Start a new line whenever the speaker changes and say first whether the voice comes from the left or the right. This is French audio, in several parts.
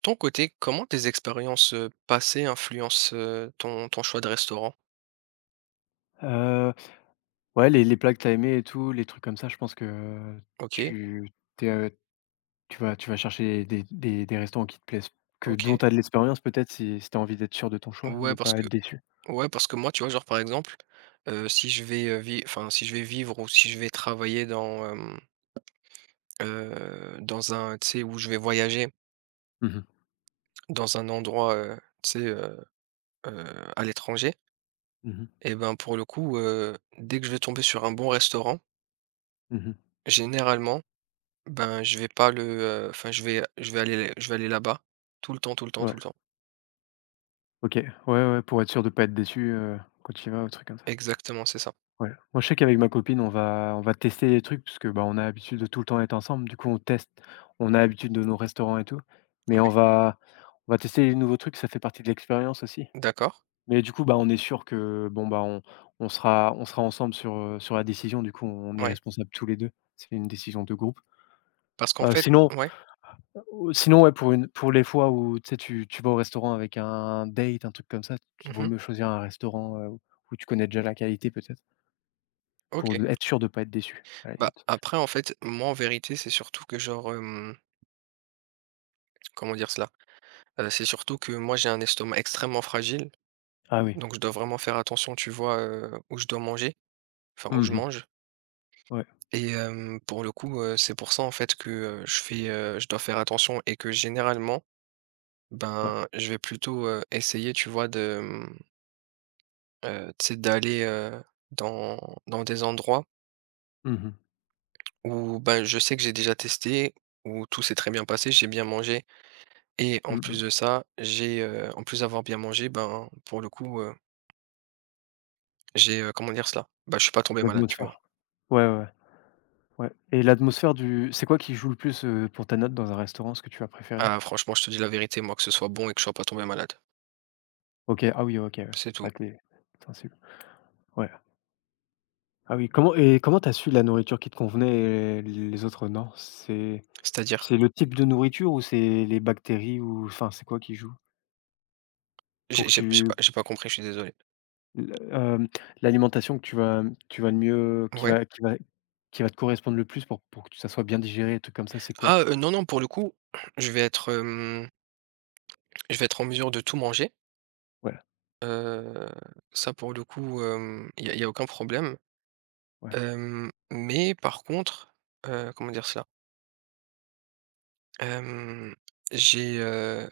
right: Ton côté, comment tes expériences, passées influencent, ton choix de restaurant?
left: Heu, ouais, les plats que t'as aimés et tout, les trucs comme ça, je pense que
right: OK,
left: tu tu es, tu vas chercher des restaurants qui te plaisent, que dont
right: OK.
left: tu as de l'expérience peut-être si tu as envie d'être sûr de ton choix,
right: Ouais,
left: de
right: parce
left: pas
right: que
left: être déçu.
right: ouais, parce que moi, tu vois, genre, par exemple, si je vais, si je vais vivre ou si je vais travailler dans, dans un tu sais, où je vais voyager
left: Mmh mh.
right: dans un endroit, tu sais, heu, à l'étranger
left: Mmh.
right: et ben, pour le coup, dès que je vais tomber sur un bon restaurant,
left: Mmh.
right: généralement, ben, je vais pas le, je vais aller là-bas tout le temps, tout le temps,
left: Ouais.
right: tout le temps.
left: OK. Ouais, ouais, pour être sûr de pas être déçu, quand tu y vas ou truc comme ça.
right: Exactement, c'est ça.
left: Ouais. Moi, je sais qu'avec ma copine, on va tester des trucs parce que, bah, on a l'habitude de tout le temps être ensemble. Du coup, on teste. On a l'habitude de nos restaurants et tout, mais
right: Ouais,
left: on va tester des nouveaux trucs, ça fait partie de l'expérience aussi.
right: d'accord,
left: Mais du coup, bah, on est sûr que, bon, bah, on sera ensemble sur, sur la décision. Du coup, on est
right: ouais.
left: responsables tous les 2. C'est une décision de groupe.
right: Parce qu'en fait
left: Sinon
right: ouais.
left: Ou sinon, ouais, pour les fois où, tu sais, tu vas au restaurant avec un date, un truc comme ça, tu vaut
right: Mmh.
left: mieux choisir un restaurant, où tu connais déjà la qualité peut-être, pour
right: OK.
left: de être sûr de ne pas être déçu, à la
right: Bah,
left: limite.
right: après en fait, moi en vérité, c'est surtout que genre, comment dire cela? C'est surtout que moi j'ai un estomac extrêmement fragile,
left: Ah oui.
right: donc je dois vraiment faire attention, tu vois, où je dois manger, enfin où je
left: Mmh.
right: mange.
left: Ouais,
right: Et pour le coup, c'est pour ça en fait que, je dois faire attention et que généralement,
left: ouais.
right: ben, je vais plutôt, essayer, tu vois, de, tu sais d'aller, dans dans des endroits.
left: Mmh mh.
right: Ou bah, je sais que j'ai déjà testé, où tout s'est très bien passé, j'ai bien mangé et en plus
left: Mmh.
right: de ça, en plus d'avoir bien mangé, ben, pour le coup, j'ai, comment dire cela? Bah, je suis pas tombé malade, tu
left: L'atmosphère.
right: vois?
left: Ouais, ouais, ouais. Ouais. Et l'atmosphère du c'est quoi qui joue le plus, pour ta note dans un restaurant, ce que tu as préféré?
right: Ah franchement, je te dis la vérité, moi, que ce soit bon et que je sois pas tombé malade,
left: OK, ah oui, OK, ouais.
right: c'est tout.
left: Ouais, tu sensible. Ouais. Ah oui, comment et comment t'as su la nourriture qui te convenait et les autres non? C'est
right: C'est-à-dire?
left: c'est le type de nourriture ou c'est les bactéries ou enfin, c'est quoi qui joue? Pour que tu
right: J'ai pas compris, je suis désolé.
left: le l'alimentation que tu vas le mieux
right: Ouais.
left: qui va te correspondre le plus pour que ça soit bien digéré et trucs comme ça, c'est
right: Ah,
left: quoi?
right: non, non, pour le coup, je vais être, je vais être en mesure de tout manger,
left: Ouais,
right: heu, ça pour le coup, il y a aucun problème,
left: ouais.
right: mais par contre, comment dire cela? Hem, j'ai, heu,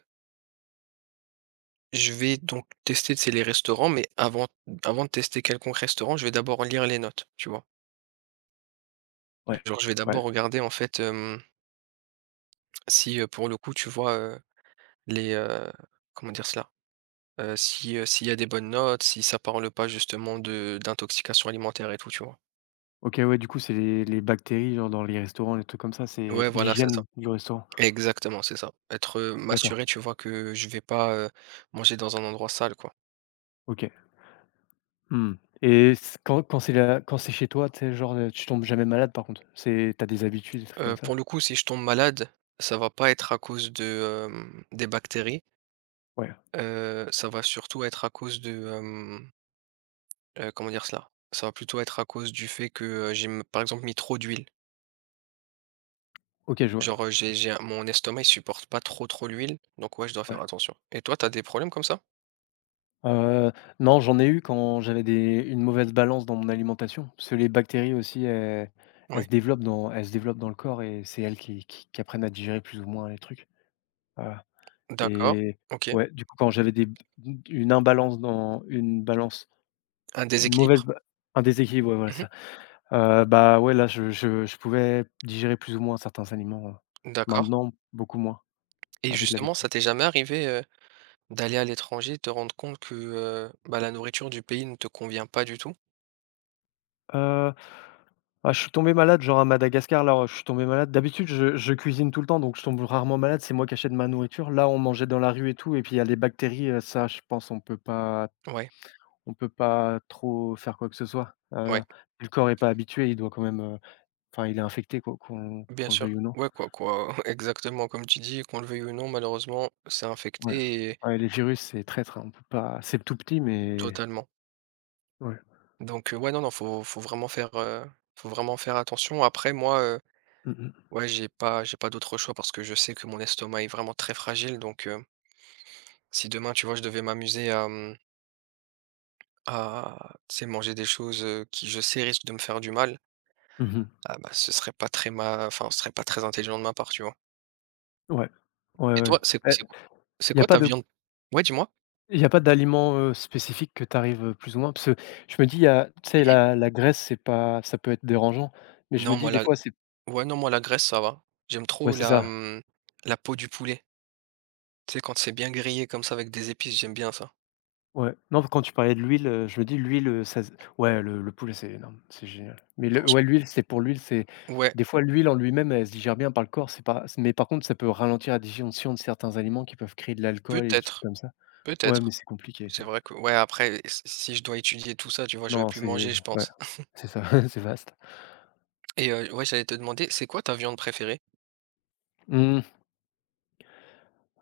right: je vais donc tester, tu les restaurants, mais avant de tester quelconque restaurant, je vais d'abord lire les notes, tu vois?
left: Ouais,
right: Genre, je vais
left: ouais.
right: d'abord regarder, en fait, si, pour le coup, tu vois, les, heu, comment dire cela? Si, s'il y a des bonnes notes, si ça parle pas justement de d'intoxication alimentaire et tout, tu vois?
left: OK, ouais, du coup, c'est les bactéries, genre, dans les restaurants, les trucs comme ça, c'est
right: Ouais, voilà, c'est ça.
left: l'hygiène du restaurant?
right: Exactement, c'est ça. Être,
left: D'accord,
right: m'assurer, tu vois, que je vais pas, manger dans un endroit sale, quoi.
left: OK. Mmh. Et c quand c'est la quand c'est chez toi, tu sais, genre, tu tombes jamais malade, par contre? C'est t'as des habitudes, des trucs comme
right: Pour
left: ça?
right: le coup, si je tombe malade, ça va pas être à cause de, des bactéries,
left: Ouais,
right: ça va surtout être à cause de, comment dire cela? Ça va plutôt être à cause du fait que, j'ai, par exemple, mis trop d'huile.
left: OK, je vois,
right: Genre, j'ai un mon estomac, il supporte pas trop, trop l'huile, donc ouais, je dois
left: ouais.
right: faire attention. Et toi, t'as des problèmes comme ça?
left: Heu, non, j'en ai eu quand j'avais des une mauvaise balance dans mon alimentation, parce que les bactéries aussi, elles
right: Ouais.
left: se développent dans elles se développent dans le corps et c'est elles qui apprennent à digérer plus ou moins les trucs. Heu.
right: D'accord,
left: Et
right: OK.
left: ouais, du coup, quand j'avais des une imbalance dans une balance,
right: Un
left: une mauvaise
right: déséquilibre?
left: ba un déséquilibre, ouais, voilà
right: Mmh.
left: ça. Bah, ouais, là, je pouvais digérer plus ou moins certains aliments,
right: D'accord.
left: maintenant, beaucoup moins,
right: Et
left: avec
right: justement,
left: l'habitude.
right: ça t'est jamais arrivé, d'aller à l'étranger, et te rendre compte que, bah, la nourriture du pays ne te convient pas du tout?
left: Heu. Ah je suis tombé malade, genre à Madagascar, là, ouais, je suis tombé malade. D'habitude, je cuisine tout le temps, donc je tombe rarement malade, c'est moi qui achète ma nourriture. Là, on mangeait dans la rue et tout et puis il y a les bactéries, ça, je pense
right: Ouais,
left: on peut pas trop faire quoi que ce soit.
right: ouais.
left: Le corps est pas habitué, il doit quand même, heu. Enfin, il est infecté quoi,
right: Bien
left: qu'on le
right: sûr.
left: veuille ou non.
right: Ouais, quoi, quoi, exactement comme tu dis, qu'on le veuille ou non, malheureusement, c'est
left: Ouais.
right: infecté et
left: Ouais, les virus, c'est traître, hein, on peut pas c'est tout petit mais
right: totalement.
left: ouais.
right: Donc, ouais, non, non, faut vraiment faire, faut vraiment faire attention. Après, moi,
left: Mmh mh.
right: ouais, j'ai pas d'autre choix parce que je sais que mon estomac est vraiment très fragile. Donc, si demain, tu vois, je devais m'amuser à, à, tu sais, manger des choses, qui, je sais, risquent de me faire du mal,
left: Mmh.
right: ah bah, ce serait pas très intelligent de ma part, tu vois?
left: Ouais. Ouais,
right: Et
left: ouais.
right: toi,
left: Eh,
right: c'est
left: il y a
right: quoi
left: pas
right: ta
left: de
right: viande? Ouais, dis-moi?
left: il y a pas d'aliments, spécifiques que tu arrives, plus ou moins? Parce que je me dis, y a tu sais la graisse, c'est pas ça peut être dérangeant, mais je
right: Non,
left: me
right: moi,
left: dis des
right: la
left: fois c'est
right: Ouais, non, moi, la Grèce, ça va. J'aime
left: ouais,
right: trop
left: c'est
right: la,
left: ça.
right: la peau du poulet. Tu sais, quand c'est bien grillé comme ça avec des épices, j'aime bien ça.
left: Ouais, non, parce que quand tu parlais de l'huile, je me dis l'huile, ça se ouais, le poulet, c'est énorme, c'est génial. Mais le ouais,
right: Franchement.
left: l'huile, c'est pour l'huile, c'est
right: Ouais,
left: des fois, l'huile en lui-même, elle se digère bien par le corps, c'est pas mais par contre, ça peut ralentir la digestion de certains aliments qui peuvent créer de l'alcool et des trucs
right: peut-être,
left: comme ça. Ouais, mais
right: peut-être.
left: c'est compliqué ça.
right: C'est vrai que ouais, après, s si je dois étudier tout ça, tu vois, je vais
left: Non,
right: plus
left: c'est
right: manger, je
left: ouais,
right: pense.
left: c'est ça, c'est vaste.
right: Et ouais, j'allais te demander, c'est quoi ta viande préférée?
left: Mmh,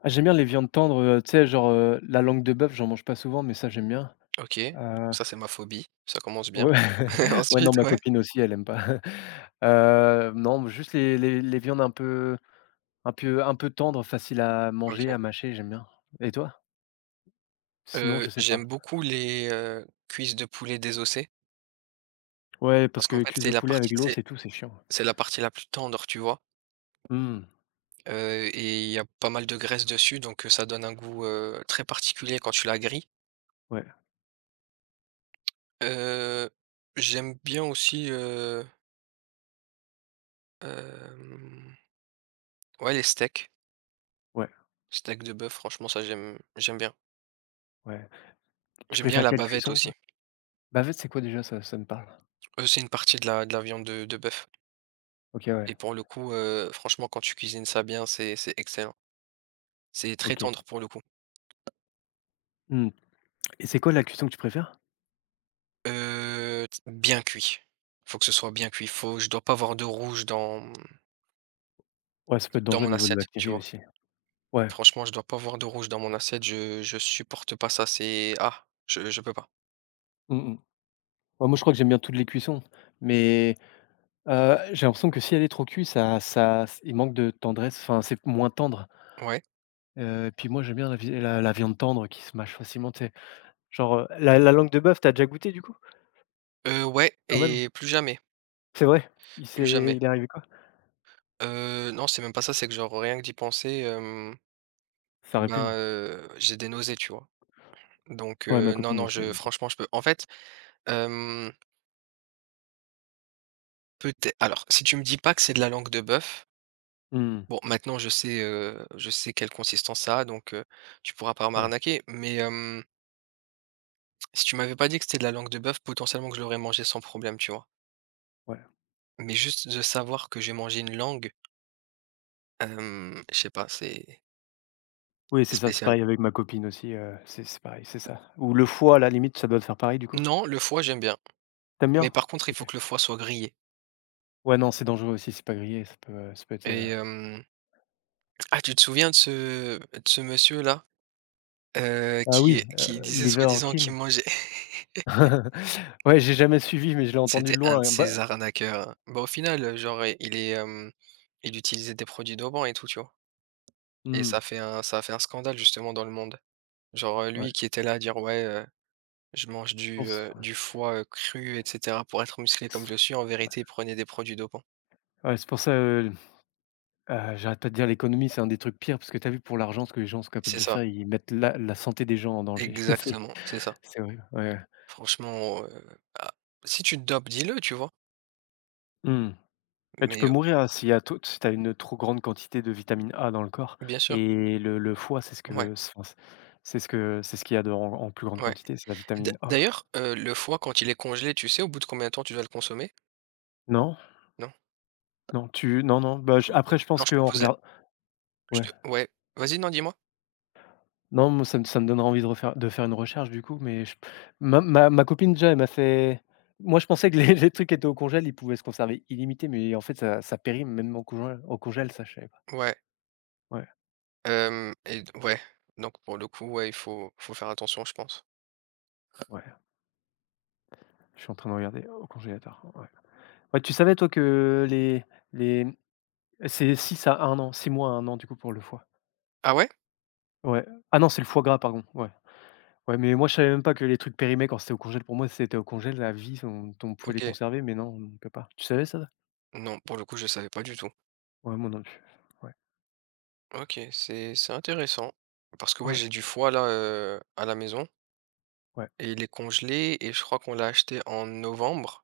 left: ah, j'aime bien les viandes tendres, tu sais, la langue de bœuf, j'en mange pas souvent, mais ça, j'aime bien.
right: OK,
left: Heu,
right: ça, c'est ma phobie, ça commence bien.
left: ouais, ouais,
right: Ensuite,
left: non, ma
right: ouais,
left: copine aussi, elle aime pas. Non, juste les viandes un peu. Un peu tendre, facile à manger,
right: OK.
left: à mâcher, j'aime bien. Et toi? Sinon, je sais
right: J'aime
left: pas.
right: beaucoup les, cuisses de poulet désossées
left: Ouais, parce
right: parce qu'en
left: que
right: fait,
left: cuisse
right: c'est
left: de
right: la
left: poulet avec
right: partie, tu sais,
left: l'os et tout, c'est chiant.
right: c'est la partie la plus tendre, tu vois?
left: Mmh.
right: Et il y a pas mal de graisse dessus, donc ça donne un goût, très particulier quand tu la grilles.
left: Ouais,
right: Heu, J'aime bien aussi, hem, ouais, les steaks.
left: ouais,
right: Steak de bœuf, franchement, ça, j'aime bien.
left: ouais. Tu
right: J'aime bien
left: préfères
right: la
left: quelle
right: bavette
left: cuisson,
right: aussi.
left: toi? Bavette, c'est quoi déjà? Ça ça me parle.
right: C'est une partie de la viande de bœuf
left: OK, ouais,
right: et pour le coup, franchement, quand tu cuisines ça bien, c'est excellent. C'est très
left: OK.
right: tendre pour le coup.
left: Mmh. Et c'est quoi la cuisson que tu préfères?
right: T Bien cuit. Faut que ce soit bien cuit. Faut je dois pas avoir de rouge dans,
left: Ouais, ça peut être
right: dans
left: dangereux au
right: mon
left: niveau de
right: assiette, tu
left: bactéries
right: vois?
left: aussi. Ouais.
right: Franchement, je dois pas voir de rouge dans mon assiette, je supporte pas ça, c'est ah, je peux pas.
left: Mmh mh. Ouais, moi, je crois que j'aime bien toutes les cuissons, mais j'ai l'impression que si elle est trop cuite, ça il manque de tendresse, enfin, c'est moins tendre.
right: Ouais.
left: Puis moi, j'aime bien la vi la viande tendre qui se mâche facilement, tu sais? Genre, la langue de bœuf, tu as déjà goûté du coup?
right: Ouais
left: Quand même?
right: et plus jamais,
left: C'est vrai? Il
right: plus
left: s'est
right: jamais.
left: il est arrivé quoi?
right: Non, c'est même pas ça, c'est que genre rien que d'y penser,
left: Ça
right: ben,
left: répugne?
right: j'ai des nausées, tu vois? Donc
left: Ouais, ma
right: non,
left: copine
right: non,
left: aussi, elle
right: je
left: aime bien.
right: franchement, je peux en fait, hem, peut-être alors si tu me dis pas que c'est de la langue de bœuf,
left: Mmh.
right: bon maintenant je sais quelle consistance ça a donc tu pourras pas
left: Ouais,
right: m'arnaquer mais si tu m'avais pas dit que c'était de la langue de bœuf, potentiellement que je l'aurais mangé sans problème, tu vois?
left: ouais.
right: Mais juste de savoir que j'ai mangé une langue, je sais pas, c'est
left: Oui,
right: c'est
left: c'est ça, c'est
right: spécial.
left: pareil avec ma copine aussi, c'est pareil, c'est ça. Ou le foie, à la limite, ça doit te faire pareil du coup?
right: Non, le foie, j'aime bien,
left: Tu aimes
right: mais
left: bien?
right: par contre, il
left: OK.
right: faut que le foie soit grillé
left: Ouais, non, c'est dangereux aussi, c'est pas grillé, ça peut être, heu.
right: et ah, tu te souviens de ce monsieur-là, heu,
left: Ah
right: qui
left: oui,
right: qui disait
left: liver
right: soi-disant qu'il
left: king.
right: mangeait?
left: Ouais, j'ai jamais suivi, mais je l'ai entendu
right: C'était
left: de
right: un
left: loin,
right: de
left: hein.
right: ces
left: Bah
right: arnaqueurs, hein. Bah, au final, il est, il utilisait des produits dopants et tout, tu vois? Et
left: mmh,
right: ça a fait un scandale justement dans le monde. Genre, lui
left: ouais,
right: qui était là à dire: «Ouais,» Je mange
left: je pense, ouais.
right: du foie, cru et cetera pour être musclé comme je suis. En vérité, prenez des produits dopants.
left: Ouais, c'est pour ça, heu. J'arrête pas de dire l'économie, c'est un des trucs pires parce que tu as vu pour l'argent ce que les gens sont capables
right: C'est
left: de
right: ça,
left: faire, ils mettent la santé des gens en danger.
right: exactement, c'est ça.
left: C'est horrible, ouais, ouais.
right: Franchement, ah, si tu te dopes, dis-le, tu vois?
left: Mmh. Bah, tu
right: Mais,
left: peux mourir, hein, s'il y a trop si tu as une trop grande quantité de vitamine A dans le corps
right: bien sûr,
left: et le foie, c'est ce
right: ouais,
left: que c enfin, c'est ce que c'est ce qu'il y a de en plus grande
right: ouais.
left: quantité, c'est la vitamine A, quoi.
right: D'ailleurs, le foie quand il est congelé, tu sais au bout de combien de temps tu dois le consommer?
left: Non?
right: Non?
left: Non, tu non, non, bah, je
right: Non,
left: après je
right: non,
left: pense
right: je te
left: qu'on
right: pose la
left: regarde
right: je
left: ouais.
right: te ouais, vas-y, non, dis-moi.
left: Non, moi, ça me donnera envie de refaire de faire une recherche du coup, mais je ma copine déjà, elle m'a fait moi je pensais que les les trucs étaient au congèle, ils pouvaient se conserver illimité, mais en fait ça périme même au congèle ça je savais pas.
right: Ouais,
left: Ouais,
right: hem et d ouais, donc pour le coup, ouais, il faut faire attention, je pense.
left: ouais, je suis en train de regarder au congélateur, ouais. Ouais, tu savais toi que les c'est 6 à un an, 6 mois à un an du coup pour le foie?
right: Ah ouais?
left: Ouais. Ah non, c'est le foie gras pardon, ouais. Ouais, mais moi je savais même pas que les trucs périmés quand c'était au congèle, pour moi si c'était au congèle la vie, on pouvait les
right: OK.
left: conserver, mais non, on ne peut pas. Tu savais ça?
right: Non, pour le coup, je savais pas du tout.
left: Ouais, moi non plus. Ouais,
right: OK, c'est intéressant parce que ouais,
left: ouais,
right: j'ai du foie là, à la maison
left: ouais.
right: et il est congelé et je crois qu'on l'a acheté en novembre,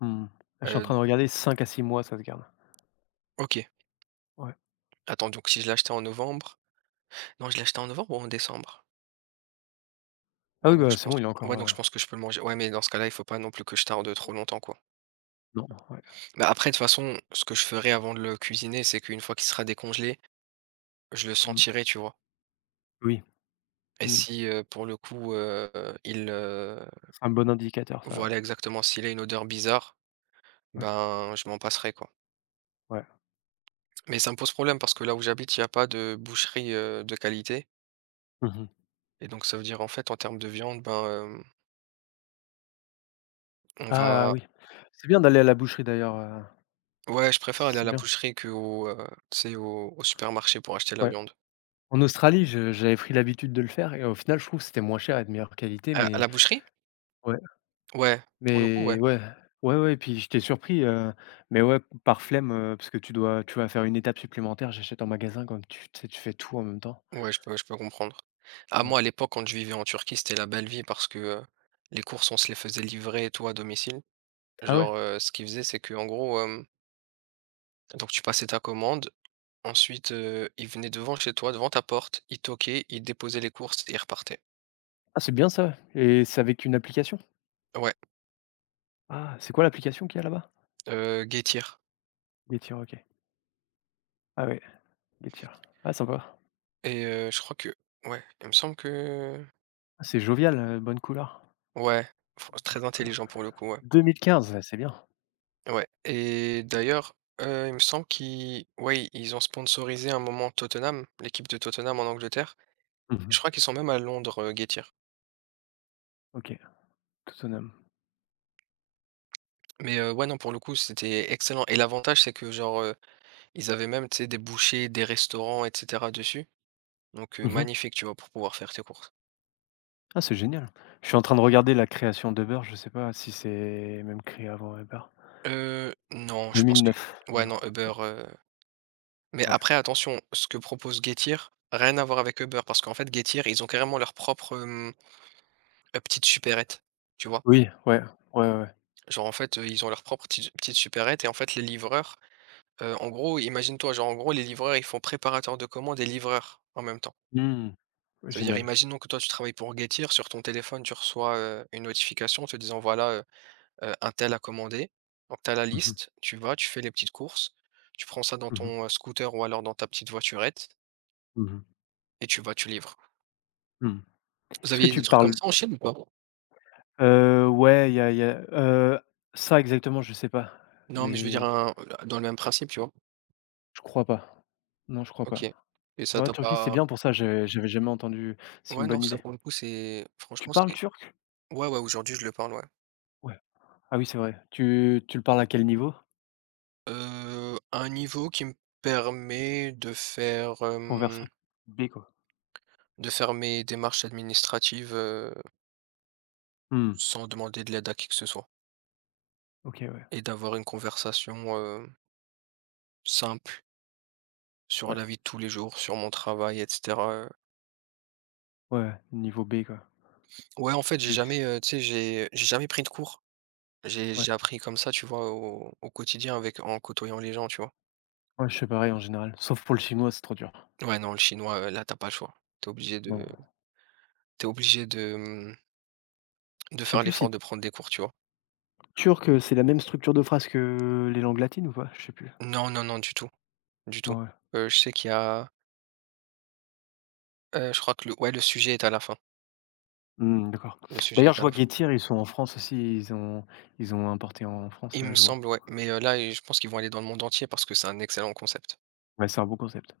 left: Mmh. Là, je suis en
right: heu,
left: train de regarder 5 à 6 mois, ça se garde.
right: OK,
left: Ouais.
right: attends donc si je l'ai acheté en novembre non je l'ai acheté en novembre ou en décembre?
left: Ah
right: Ouais
left: oui,
right: donc
left: bah,
right: je
left: c'est
right: pense
left: bon, il est
right: ouais
left: encore,
right: donc je pense que je peux le manger. Ouais mais dans ce cas-là, il faut pas non plus que je tarde trop longtemps quoi.
left: non, ouais.
right: Bah, après de toute façon, ce que je ferai avant de le cuisiner, c'est qu'une fois qu'il sera décongelé, je le
left: Mmh.
right: sentirai, tu vois?
left: Oui,
right: Et
left: mmh.
right: si, pour le coup, il, heu,
left: C'est un bon indicateur ça, ouais.
right: voilà exactement s'il a une odeur bizarre,
left: Ouais,
right: ben, je m'en passerai quoi.
left: ouais.
right: Mais ça me pose problème parce que là où j'habite, il y a pas de boucherie, de qualité
left: Mmh.
right: et donc ça veut dire, en fait, en termes de viande, ben, on
left: Ah
right: va
left: oui. C'est bien d'aller à la boucherie d'ailleurs,
right: ouais, je préfère aller à
left: c'est
right: la
left: bien.
right: boucherie qu'au, tu sais, au au supermarché pour acheter la
left: Ouais.
right: viande.
left: En Australie, je j'avais pris l'habitude de le faire et au final, je trouve que c'était moins cher et de meilleure qualité,
right: À la boucherie?
left: ouais,
right: Ouais, pour le coup, ouais.
left: mais ouais, ouais, ouais, puis j'étais surpris, mais ouais, par flemme, parce que tu dois tu vas faire une étape supplémentaire, j'achète en magasin comme tu sais, tu fais tout en même temps.
right: Ouais, je peux comprendre. À moi, à
left: Ouais.
right: l'époque, quand je vivais en Turquie, c'était la belle vie parce que, les courses, on se les faisait livrer et tout à domicile.
left: Ah ouais?
right: Genre, ce qu'ils faisaient, c'est que en gros, donc tu passais ta commande, ensuite, ils venaient devant chez toi, devant ta porte, ils toquaient, ils déposaient les courses et ils repartaient.
left: Ah, c'est bien ça et c'est avec une application?
right: Ouais,
left: Ah, c'est quoi l'application qu'il y a là-bas?
right: Guettir.
left: Getir, OK. Ah ouais, Getir. Ah sympa.
right: Et je crois que ouais, il me semble que
left: Ah, c'est jovial, bonne couleur.
right: ouais, fran très
left: Bonjour couleur.
right: intelligent pour le coup, ouais.
left: 2015, ah, c'est bien.
right: Ouais et d'ailleurs, il me semble qu'ils ouais, ils ont sponsorisé un moment Tottenham, l'équipe de Tottenham en Angleterre.
left: Mmh.
right: Je crois qu'ils sont même à Londres, Guettir.
left: OK, Tottenham.
right: Mais ouais, non, pour le coup, c'était excellent et l'avantage, c'est que genre, ils avaient même, tu sais, des bouchées, des restaurants et cetera dessus. Donc
left: Mmh mh.
right: magnifique, tu vois, pour pouvoir faire tes courses.
left: Ah, c'est génial. Je suis en train de regarder la création d'Uber, je sais pas si c'est même créé avant Uber.
right: Non, je pense
left: 2009,
right: que ouais,
left: Uber.
right: non, Uber, mais
left: Oh, ouais.
right: après attention, ce que propose Getir, rien à voir avec Uber parce qu'en fait Getir, ils ont carrément leur propre, petite supérette, tu vois?
left: Oui, ouais, ouais, ouais.
right: Genre en fait, ils ont leur propre petite supérette et en fait les livreurs, en gros, imagine-toi, genre en gros les livreurs, ils font préparateur de commandes et livreurs en même temps.
left: Mmh. Ouais,
right: Cest à dire
left: génial.
right: imaginons que toi tu travailles pour Getir, sur ton téléphone, tu reçois, une notification te disant voilà, un tel a commandé. Donc tu as la
left: Mmh mh.
right: liste, tu vas, tu fais les petites courses, tu prends ça dans
left: Mmh mh.
right: ton, scooter ou alors dans ta petite voiturette
left: Mmh.
right: et tu vas, tu livres.
left: Mmh.
right: Vous
left: Est-ce que
right: aviez des
left: tu
right: trucs comme
left: parles.
right: ça en Chine ou pas?
left: Ouais, il y a, ça exactement, je sais pas,
right: Non, mais je veux dire
left: mais
right: un dans le même principe, tu vois?
left: je crois pas. Non, je crois
right: OK
left: pas.
right: et ça
left: Ouais,
right: t'a
left: Turquie, c'est
right: pas
left: bien pour ça, j'avais jamais entendu. C'est
right: ouais,
left: une
right: non,
left: bonne
right: ça
left: idée.
right: pour le coup, c'est
left: Tu
right: franchement,
left: parles
right: c'est
left: turc?
right: ouais, ouais, aujourd'hui, je le parle, ouais.
left: Ouais. Ah oui, c'est vrai. Tu le parles à quel niveau?
right: Un niveau qui me permet de faire,
left: Conversé? B quoi.
right: de faire mes démarches administratives,
left: Mmh.
right: sans demander de l'aide à qui que ce soit
left: OK, ouais.
right: et d'avoir une conversation, simple sur
left: Ouais.
right: la vie de tous les jours, sur mon travail et cetera.
left: Ouais, ouais, niveau B quoi.
right: Ouais, en fait, j'ai
left: B c
right: jamais, tu sais, j'ai jamais pris de cours. J'ai
left: ouais.
right: j'ai appris comme ça, tu vois, au, au quotidien avec en côtoyant les gens, tu vois.
left: Ouais, je fais pareil en général, sauf pour le chinois, c'est trop dur.
right: Ouais, non, le chinois, là, t'as pas le choix. T'es obligé de,
left: Non.
right: t'es obligé de
left: Je sais
right: faire
left: plus
right: l'effort
left: si
right: de prendre des cours, tu vois.
left: turc, c'est la même structure de phrase que les langues latines ou pas? Je sais plus.
right: Non, non, non, du tout, du tout.
left: Ouais.
right: Je sais qu'il y a, je crois que le, ouais, le sujet est à la fin.
left: Mmh, d'accord.
right: Le sujet
left: D'ailleurs,
right: est
left: je
right: à la
left: vois
right: fin.
left: Getir, ils sont en France aussi, ils ont importé en France,
right: Il
left: là,
right: me
left: je vois.
right: semble, ouais. Mais là, je pense qu'ils vont aller dans le monde entier parce que c'est un excellent concept.
left: Ouais, c'est un bon concept.